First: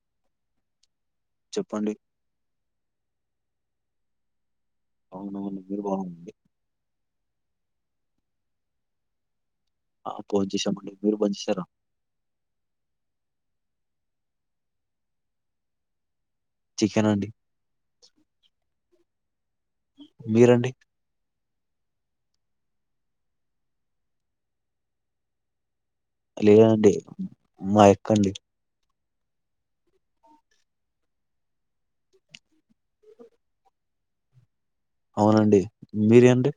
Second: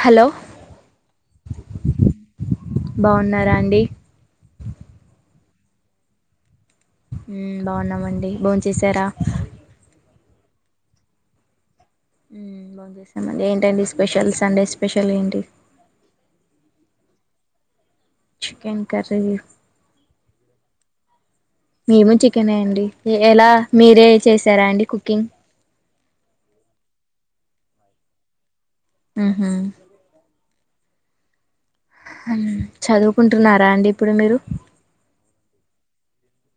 Hello చెప్పండి బావున్నారా అండి అవున అవును మీరు బాగుంది హ్మ్ బాగున్నామండి భోంచేసారా ఆ భొంచేసమండి మీరు భోంచేసారా హ్మ్ భోంచేసామండి ఏంటండి స్పెషల్ సండే స్పెషల్ ఏంటి చికెన్ అండి చికెన్ కర్రీ మీరండి మేము చికెనే అండి ఎలా మీరే చేసారా అండి కుకింగ్ లేదండి మా ఎక్కండి హ్మ్ హు హ్మ్ చదువుకుంటున్నారా అండి ఇప్పుడు మీరు అవునండి మీరండి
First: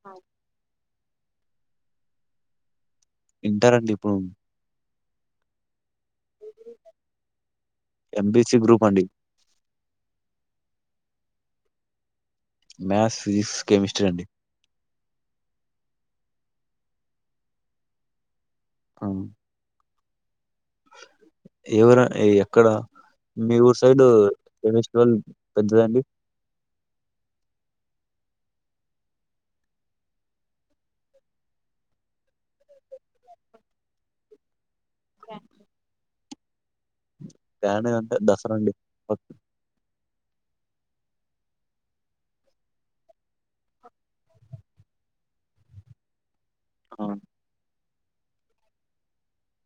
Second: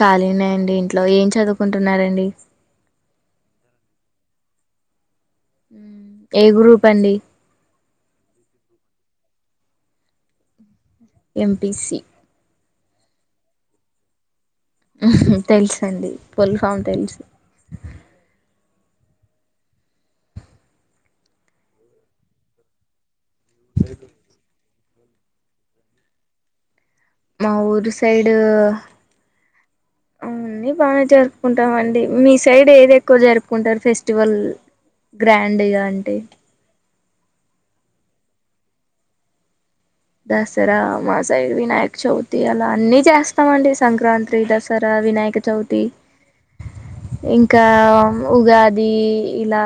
ఖాళీనే అండి ఇంట్లో ఏం చదువుకుంటున్నారండి. ఇంటర్ అండి ఇప్పుడు మ్మ్, ఏ గ్రూప్ అండి ఎంపిసి గ్రూప్ అండి ఎంపీసీ మ్యాథ్స్ ఫిజిక్స్ కెమిస్ట్రీ అండి హ్మ్ హు తెలుసండి పుల్ ఫామ్ తెలుసు అవును ఎవర ఎక్కడ మీ ఊరు సైడు ఏ పెస్టివల్ పెద్దదండి మా ఊరి సైడు హ్మ్ అన్నీ బాగానే జరుపుకుంటామండి మీ సైడ్ ఏది ఎక్కువ జరుపుకుంటారు ఫెస్టివల్ గ్రాండ్ గా అంటే గ్రాండ్ గా అంటే దసర అండి దసరా మా సైడ్ వినాయక చవితి అలా అన్ని చేస్తామండి సంక్రాంత్రి దసరా వినాయక చవ్తి ఆ ఇంకా ఉగాది ఇలా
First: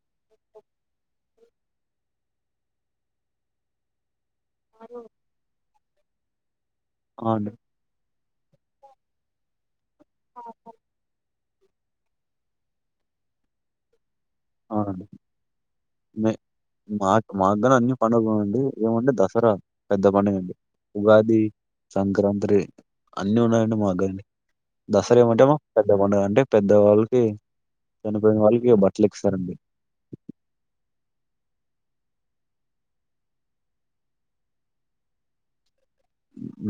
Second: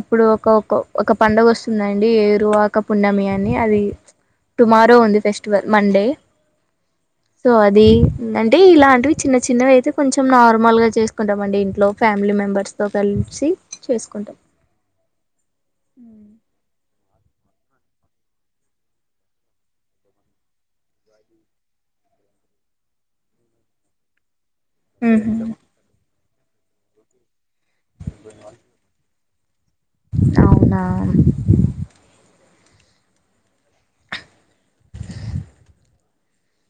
ఇప్పుడు ఒక ఒక ఒక పండుగ వస్తుందండి ఏరువాక పున్నమి అని అది టుమారో ఉంది ఫెస్టివల్ మండే ఆ! సో అండి. అ ది అంటే ఇలాంటివి చిన్న చిన్నవి అయితే కొంచెం నార్మల్ గా చేసుకుంటం వండి ఇంట్లో ఫ్యామిలీ మెంబర్స్ తో కలిసి చేసుకుంటాం అవునా మే మాకు మాకుగానీ అన్ని పండుగలు అండి ఏమంటె దసరా పెద్ద పండుగ అండి ఉగాది సంక్రాంత్రి అన్నీ ఉన్నాయండి మాగని దసరా ఏమంటేమో పెద్ద పండుగ అంటే పెద్దవాళ్ళకి చనిపోయిన వాళ్ళకి బట్టలు ఇస్తారండి అవునా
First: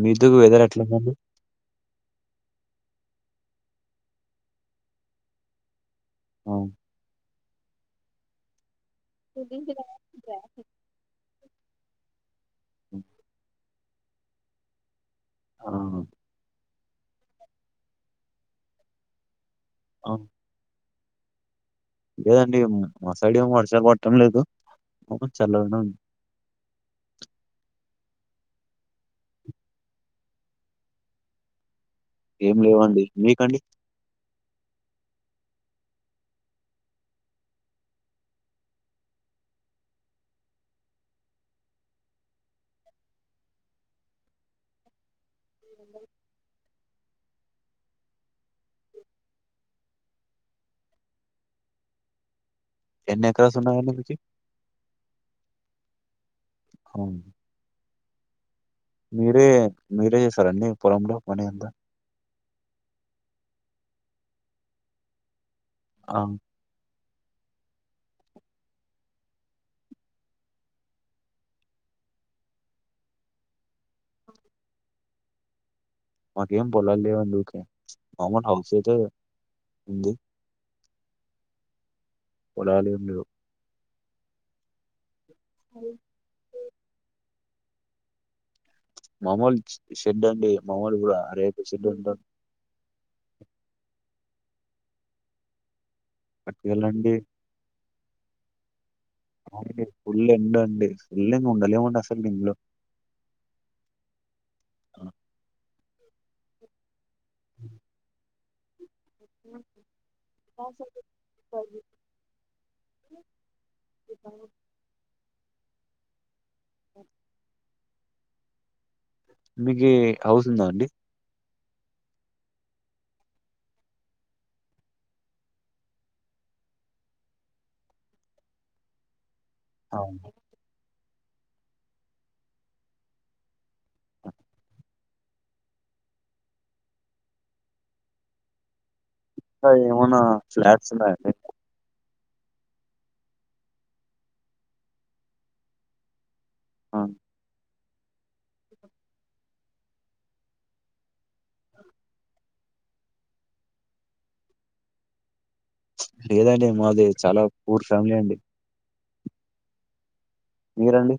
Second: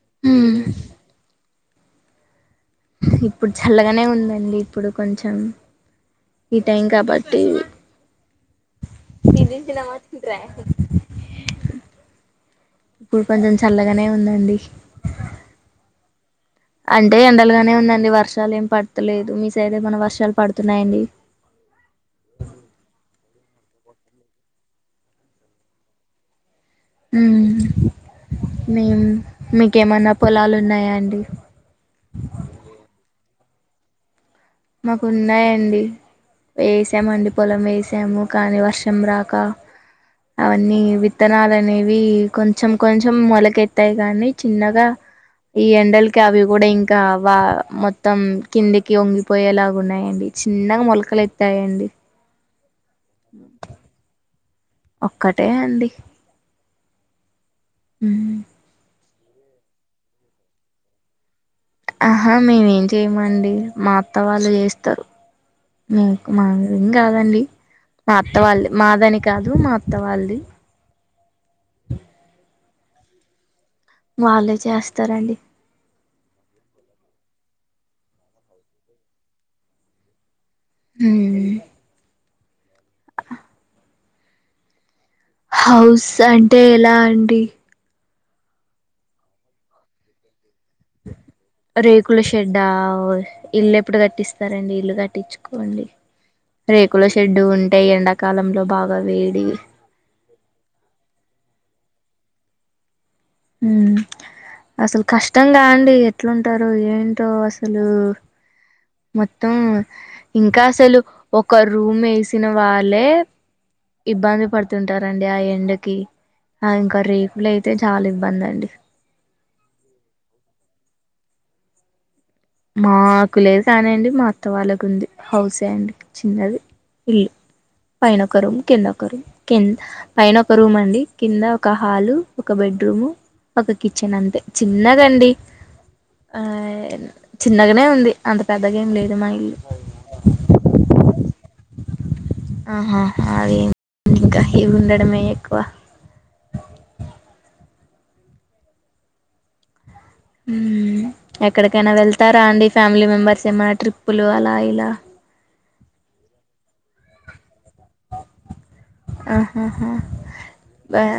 మీతో వెదర్ ఎట్లుందండి ఇప్పుడు చల్లగానే ఉందండి ఇప్పుడు కొంచెం ఆ ఈ టైం కాబ ఇది సినిమాస్కుంటిరా ఇప్పుడు కొంచెం చల్లగనే ఉందండి ఆహా అంటే ఎండలుగానే ఉందండి వర్షాలు ఏం పడ్తలేదు మీ సైడ్ ఏమనా ఆ వర్షాలు పడుతున్నాయండి లేదండి మా సైడ్ ఏం వర్షాలు పట్టం లేదు చల్లగనే ఉంది మ్మ్ మేం మీకేమన్నా పొలాలున్నయా అండి ఏం లేవండి మీకండి మాకు ఉన్నాయండి వేసామండి పొలం వేసాము కానీ వర్షం రాక అవన్నీ విత్తనాలనేవి కొంచెం కొంచెం మొలకెత్తాయి గానీ చిన్నగా ఈ ఎండల్కి అవి గూడా ఇంకా వా మొత్తం కిందికి ఒంగి పొయేలాగు ఉన్నాయండి చిన్నగా మొలకలు ఎత్తాయండి ఎన్నెకరాసున్నాయండి మీకి అక్కటే అండి కాంగ్ ఉ మీరే మీరే చేస్తరా అండి పొలంలో పనీ అంతా ఆహా మేమేం చేయమండి మా అత్త వాళ్ళు చేస్తారు ఆ మీక్ మా గాదండి మా అత్త వాళ్ళ్ మాదని కాదు మా అత్త వాళ్ది వాళ్ళే చేస్తారండి మాకేం పొలాల్ లేవందుక నామల్ హౌస్ అయితే ఉంది హ్మ్ కొడాలేం లేవ్ హౌస్ అంటే ఎలా అండి మామూల్ షెడ్ అండి మామూలు గూడా అరే రేకుల షెడ్డా ఇల్లెప్పుడు కట్టిస్తారండి ఇల్లు కట్టిచ్చుకోండి రేకుల పట్టుకెళ్ళండి షెడ్డు ఉంటే ఎండాకాలంలో బాగా వేడి అవునండి ఫుల్ ఎండు అండి ఫుల్లింగ్ ఉండలేమండి అసలు దీన్లో మ్మ్ అసలు కష్టంగా అండి ఎట్లుంటారు ఏంటో అసలు మొత్తం ఇంకా అసలు ఒక రూమ్ వేసిన వాళ్ళే ఇబ్బంది పడుతుంటారండి ఆ ఎండకి ఆ ఇంకా రేకులైతే చాల ఇబ్బందండి మీకి హౌస్ ఉందా అండి మాకు లేదు కానీండి మా అత్త వాళ్ళకుంది హౌసే అండి చిన్నది ఇల్లు పైనొకరం కిందొకరు కింద్ ఆ, పైన ఒక రూమ్ అండి కింద ఒక హాలు ఒక బెడ్రూము ఒక కిచెన్ అంతే చిన్నదండి ఆ చిన్నగనే ఉంది అంత పెద్దగేం లేదు మా ఇల్లు ఏమనా ఫ్లాట్స్ ఉన్నాయండి ఆహాహా అవేం ఇవుండడమే ఎక్కువ ఆ ఎక్కడికైనా వెళ్తారా అండి ఫ్యామిలీ మెంబర్స్ ఏమైన్న ట్రిప్పులు అలా ఇలా లేదండి మాది చాలా పూర్ ఫ్యామిలీ అండి ఆహాహా బా మీరండి?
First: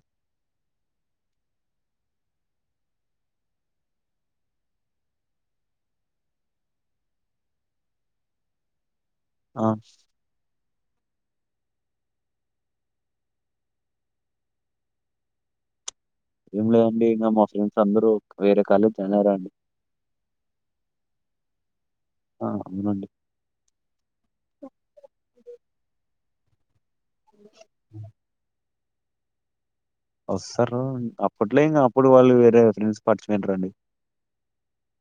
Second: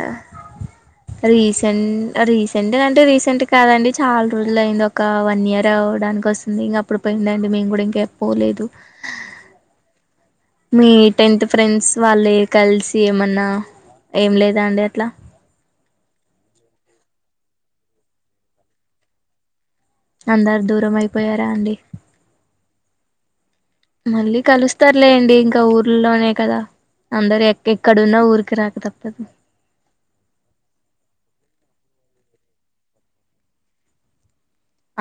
రీసెంట్ రీసెంట్ అంటే రీసెంట్ కాదండి చాలా రోజులు అయింది ఒక వన్ ఇయర్ అవడాని కోసం ఇంగ అప్పుడు పొంయిందండి మేం గుడా ఇంక పోలేదు. ఆ మీ టెన్త్ ఫ్రెండ్స్ వాళ్ళ కలిసి ఏమన్నా ఏం లేదాండి అట్లా ఏంలే అండి ఇంకా మా ఫ్రెండ్స్ అందరు వేరే కాలేజ్ చల్లదండి. అందరు దూరం అయిపోయారా అండి ఆ అవునండి మళ్ళీ కలుస్తార్ లేండి ఇంక ఊర్లోనే కదా అందరు ఎక్కెక్ క్కడున్న ఊరుకి రాక తప్పదు వస్తారు అప్పట్లో ఇంక అప్పుడు వాళ్ళు వేరే ఫ్రెండ్స్ పట్చిపోంటారుండి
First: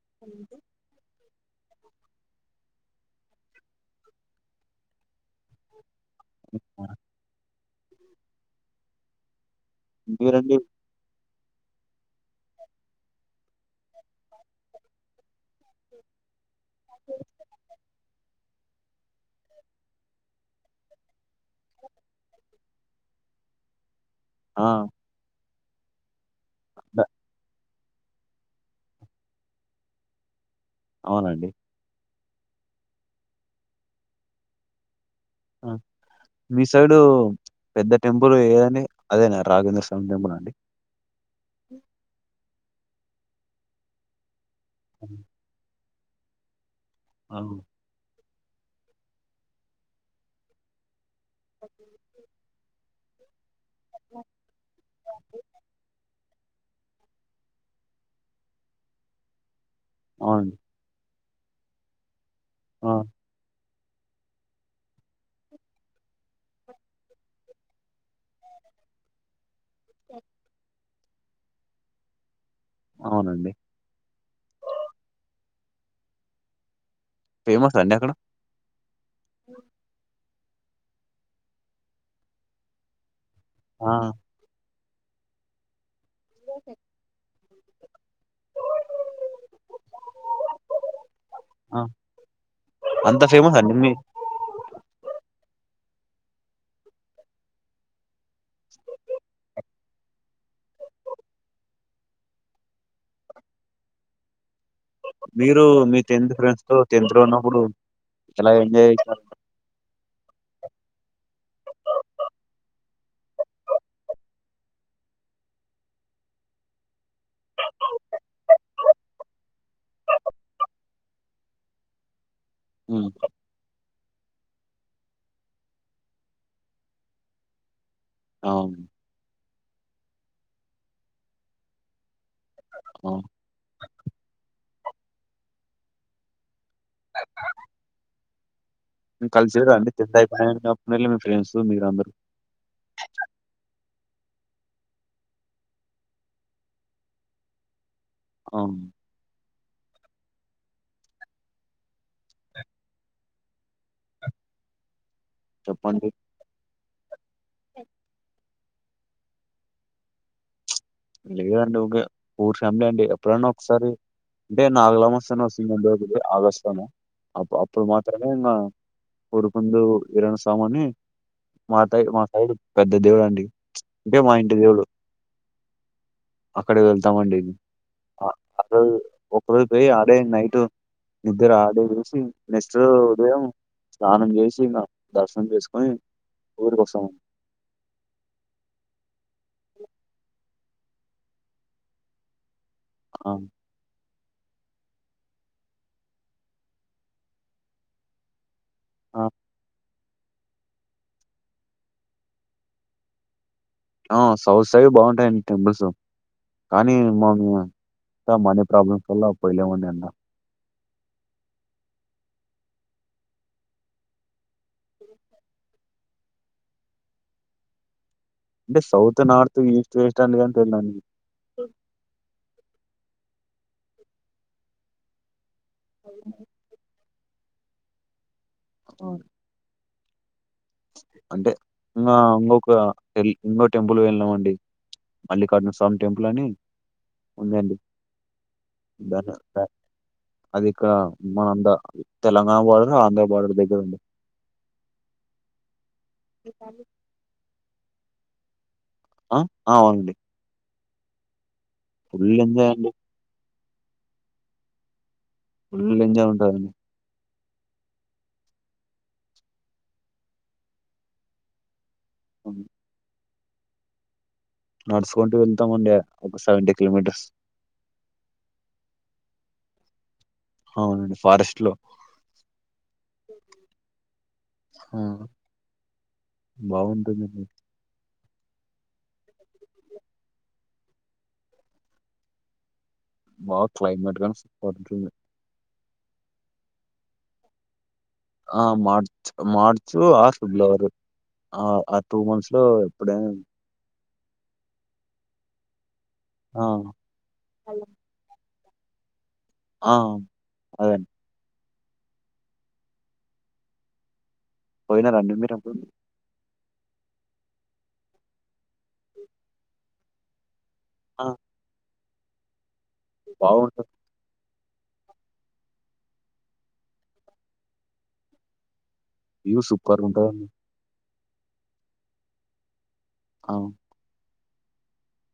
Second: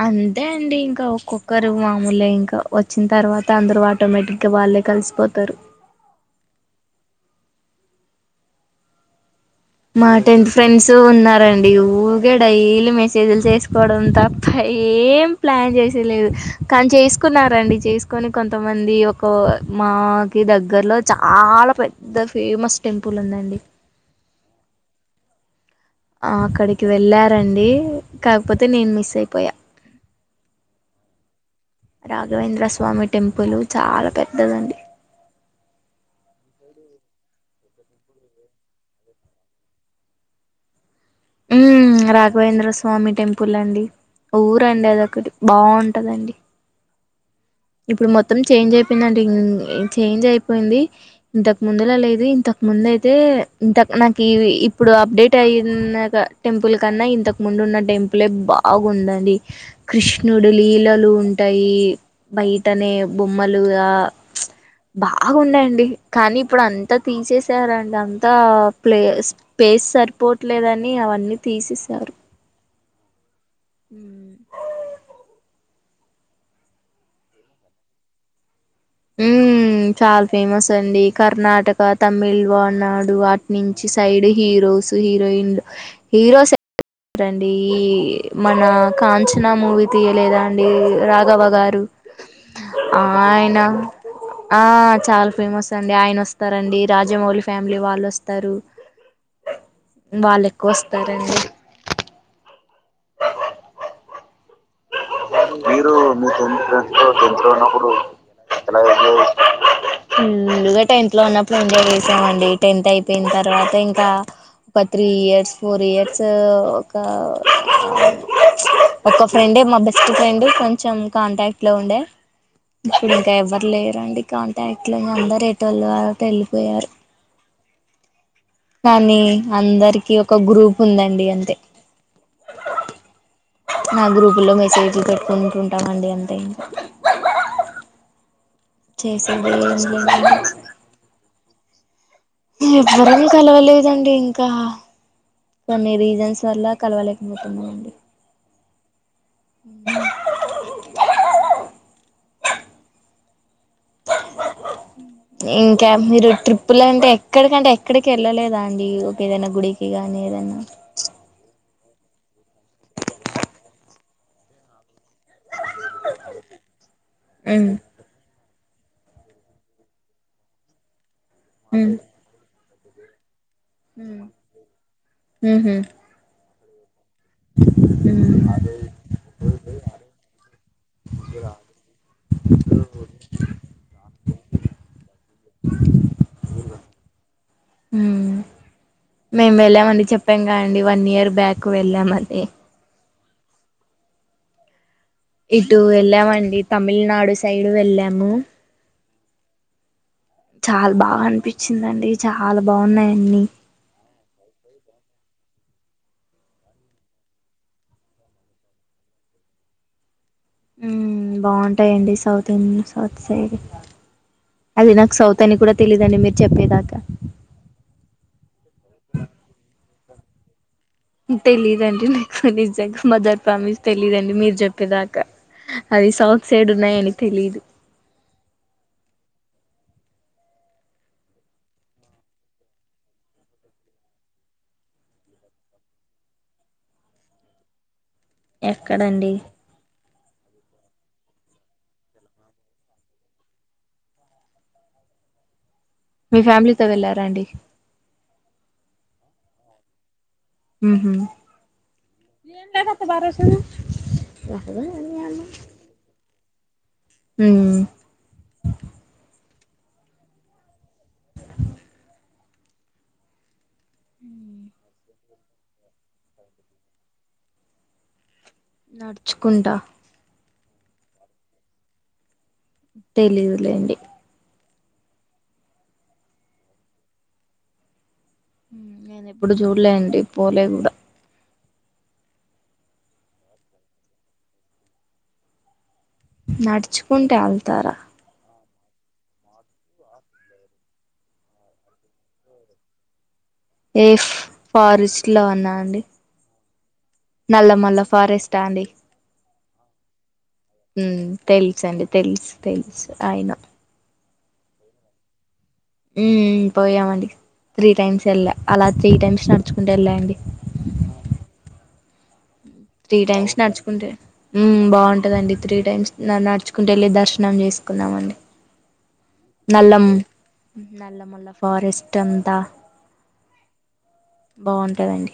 అంతే అండి ఇంకా ఒక్కో కరు మామూలే ఇంకా వచ్చిన తర్వాత అందరూ ఆటోమేటిక్గా వాళ్ళే కలిసిపోతారు మ్ అ మా టెన్త్ మీరండి? ఫ్రెండ్స్ చూ ఉన్నారండి ఊగే డైలీ మెసేజ్లు చేసుకోవడం తప్ప ఏం ప్లాన్ చేసేలేదు కాన్ చేస్కున్నారండి చేస్ కని కొంతమంది ఒక మాకి దగ్గరలో చాలా పె ద్ద ఫేమస్ టెంపుల్ ఉందండి ఆ అక్కడికి ద వెళ్ళారండి కాకపోతే నేను మిస్ అయిపోయా అవునండి. రాఘవేంద్ర స్వామి టెంపుల్ చాలా పెద్దదండి ఆ మీ సైడు పెద్ద టెంపుల్ ఏదండి అదేనా రాఘేంద్ర స్వామి టెంపుల్ అండి ఉ రాఘవేంద్ర స్వామి టెంపుల్ అండి ఊరండి అదొకటి బాగుంటదండి అవును ఇప్పుడు మొత్తం చేంజ్ అయిపోయిందండి చేంజ్ అయిపోయింది ఇంతక్ ముందులా లేదు ఇంత ముందైతే ఇంత నాకివీ ఇప్పుడు అప్డేట్ అయినాక టెంపుల్ కన్నా ఇంతకు ముందు ఉన్న టెంపులే బాగుండది అవునండి. కృష్ణుడు లీలలు ఉంటయీ ఆ! బైటనే బొమ్మలుగా బాగుండేయండి కానీ ఇప్పుడు అంతా తీసేసారండి అంతా ప్లేస్ పేస్ సరిపోవట్లేదని అవన్నీ తీసేసారు అవునండి ఉ ఫేమసా అండి అక్కడ? ఉ చాలా ఫేమస్ అండి కర్ణాటక తమిళ్ వానాడు నుంచి ఆ! సైడ్ హీరోస్ హీరోయిన్లు హీరోస్ ఉమ్ రండీ మనా కాంచన మూవీ తీయలేదా అండి రాఘవ ఆ! గారు ఆ అంత ఫేమసా అయనా అండి? మీ ఆ చాలా ఫేమస్ అండి ఆయన వస్తారండి రాజమౌళి ఫ్యామిలీ వాళ్ళు వస్తారు వాళ్ళు ఎక్కువ వస్తారండి మీరు మీ [unintelligible] ఉన్నప్పుడు ఎలా ఎంజాయ్ చేశారు? హుమ్ ఒకటే ఇంట్లో ఉన్నపుడు ఎంజాయ్ చేసామండి టెన్త్ అయిపోయిన తర్వాత ఇంకా ఒక త్రీ ఇయర్స్ ఫోర్ ఇయర్స్ ఒక ఒక ఫ్రెండే మా బె బెస్ట్ ఫ్రెండ్ కొంచెం కాంటాక్ట్ లో ఉండ హ్మ్. ఇప్పుడు ఇంకా ఎవ్వరు లేరండి కాంటాక్ట్ లో అందరు ఎటోళ్ళు అటు ఎళ్ళిపోయారు అవును కానీ అందరికి ఒక గ్రూప్ ఉందండి అంతే హుమ్ ఆ గ్రూపుల్లో మెసేజ్లు పెట్టుకుంటుంటామండి అంతే ఇంక అ చేసేది కలిసిర్రా ఏం అండి టెన్త్ లేదండి అయిపోయినాంక మీ ఫ్రెండ్స్ మీరందరూ ఎవ్వరం కలవలేదండి ఇంకా కొన్ని రీజన్స్ వల్ల కలవలేకపోతున్నాం అవునా ఆ ఇంకా చెప్పండి. మీరు ట్రిప్పులంటే ఎక్కడికంటే ఎక్కడికి వెళ్ళలేదా అండి ఎదన్న గుడికి గానీ ఏదన్న ఇంటికాడ్ డౌటే [unintelligible] అండి ఎప్పుడైన్నా ఒకసారి అంటే [unintelligible] [unintelligible] ఆగస్ట్ లోనా అ ఉమ్ అట్లనే ప్రమున్న కొడుకుండేవొడు కిరణ సాముని ఉమ్ మాతో మా సైడు పెద్ద ఎదవ అండి హుమ్ హు హు అక్కడే వెళ్తామండి అ [unintelligible] అక్కడికి పోయి ఆడే నైట్ నిద్దర ఆడే చేసి నెక్స్ట్ ఉదయం స్నానం చేసి ఇంకా దర్శనం చేసుకొని ఊరికొచ్చినం హుమ్ మేము వెళ్ళామండి చెప్పాం కదండి వన్ ఇయర్ బ్యాక్ వెళ్ళామని ఆ ఇటు వెళ్ళామండి తమిళనాడు సైడు వెళ్ళాము ఆ చాలా బాగా అనిపించిందండి చాలా బాగ ఉన్నాయ్ అన్నీ ఆ సౌత్ సైడ్ బాగుంటాయండి టెంపుల్స్ కానీ మాము మన ప్రాబ్లమ్స్ వల్ల వత్తయి కదండి అన్న హుమ్ బాగుంటాయండి సౌత్ ఇ సౌత్ సైడ్ అది నాకు సౌత్ అని కూడా తెలీదండి మీరు చెప్పేదాకా అంటే సౌత్ నార్త్ ఈస్ట్ వెస్ట్ గానీ తెలీదా అండి తెలీదండి నాకు నిజంగా మదర్ ప్రామిస్ తెలీదండి మీరు చెప్పేదాకా అది సౌత్ సైడ్ ఉన్నాయి అని తెలిదు హు అంటే ఇంకా ఇంకొక టెలి ఇంకో టెంపుల్ వెళ్ళినాం అండి మల్లికార్జున స్వామి టెంపుల్ అని ఉందండి ఎక్కడండి బానే ప అది ఒక మన ద తెలంగాణ బార్డర్ ఆంధ్ర బార్డర్ దగ్గర ఉంది మీ ఫ్యామిలీతో వెళ్ళారా అండి ఆ అవునండి మ్మ్ హు ఫుల్ ఎంజాయ్ ఫుల్ ఎంజాయ్ ఉంటాదండి మ్మ్ అమ్ మ్మ్ నడుచుకుంటూ వెళ్తామండి ఒక సెవెంటీ కిలోమీటర్స్ నడుచుకుంటా అవునండి ఫారెస్ట్ లో తెలీదులేండి మ్మ్ బాగుంటుందండి నేను ఎప్పుడు చూడలే అండి పోలే కూడా బాగ్ క్లైమేట్ గాని సూపర్ ఉంటుంది నడుచుకుంట వెళ్తారా ఆ మార్చ్ మార్చు ఆర్ ఫిబ్లవరి ఆ ఆ టూ మంత్స్ లో ఎప్పుడైనా ఏ ఫారెస్ట్ లోనా అండి ఆ నల్లమల్ల ఫ ఫారెస్టా అండి ఆ అదండి మ్మ్ తెల్సండి తెల్స్ తెల్స్ ఐ నో పోయినారా అండి మీరు అప్పుడు మ్మ్ పోయామండి త్రీ టైమ్స్ వెళ్ళా అలా త్రీ టైమ్స్ నడుచుకుంట వెళ్ళా అండి ఆ త్రీ టైమ్స్ బాగుంటది నడుచుకుంటు వెల్ మ్మ్ బాగుంటందండి త్రీ టైమ్స్ నడుచుకుంటూ వెళ్ళి దర్శనం చేసుకున్నామండి వ్యూ సూపర్ నల్లం ఉంటదండి నల్ల మల్ల ఫారెస్ట్ అంత ఆ బాగుంటదండి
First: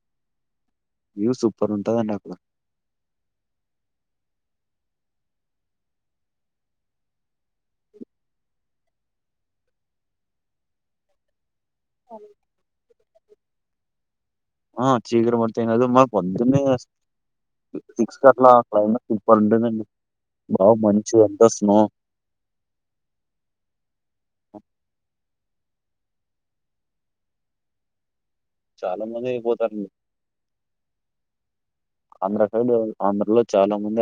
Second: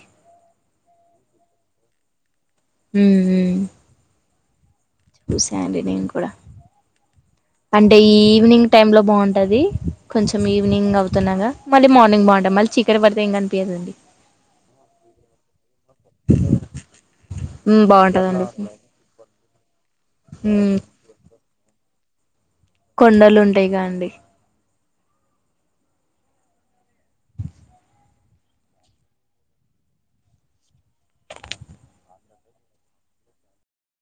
వ్యూవ్ సూపర్ ఉంటాదండి అక్కడ మ్మ్ ఓ శాండీ నీమ్ కూడా అంటే ఈవినింగ్ టైంలో బాగుంటది కొంచెం ఈవినింగ్ అవుతున్నాగా మళ్ళీ మార్నింగ్ బాగుంటాం మళ్ళీ చీకటి పడితే ఏం కనిపియాదండి ఆ చీకటి పడితే ఏంకాదు మా పొద్దున్నే మ్మ్ సిక్స్ కి బాగుంటదండి అట్లా క్లైమేట్ సూపర్ వుంటాదండి బాగా మ్మ్ మంచి అంతా స్నో కొండలుంటాయిగా అండి చాలా మంది నిద్దపోతారండి ఆంధ్ర సైడు ఆంధ్రలో చాలా మంది ఆ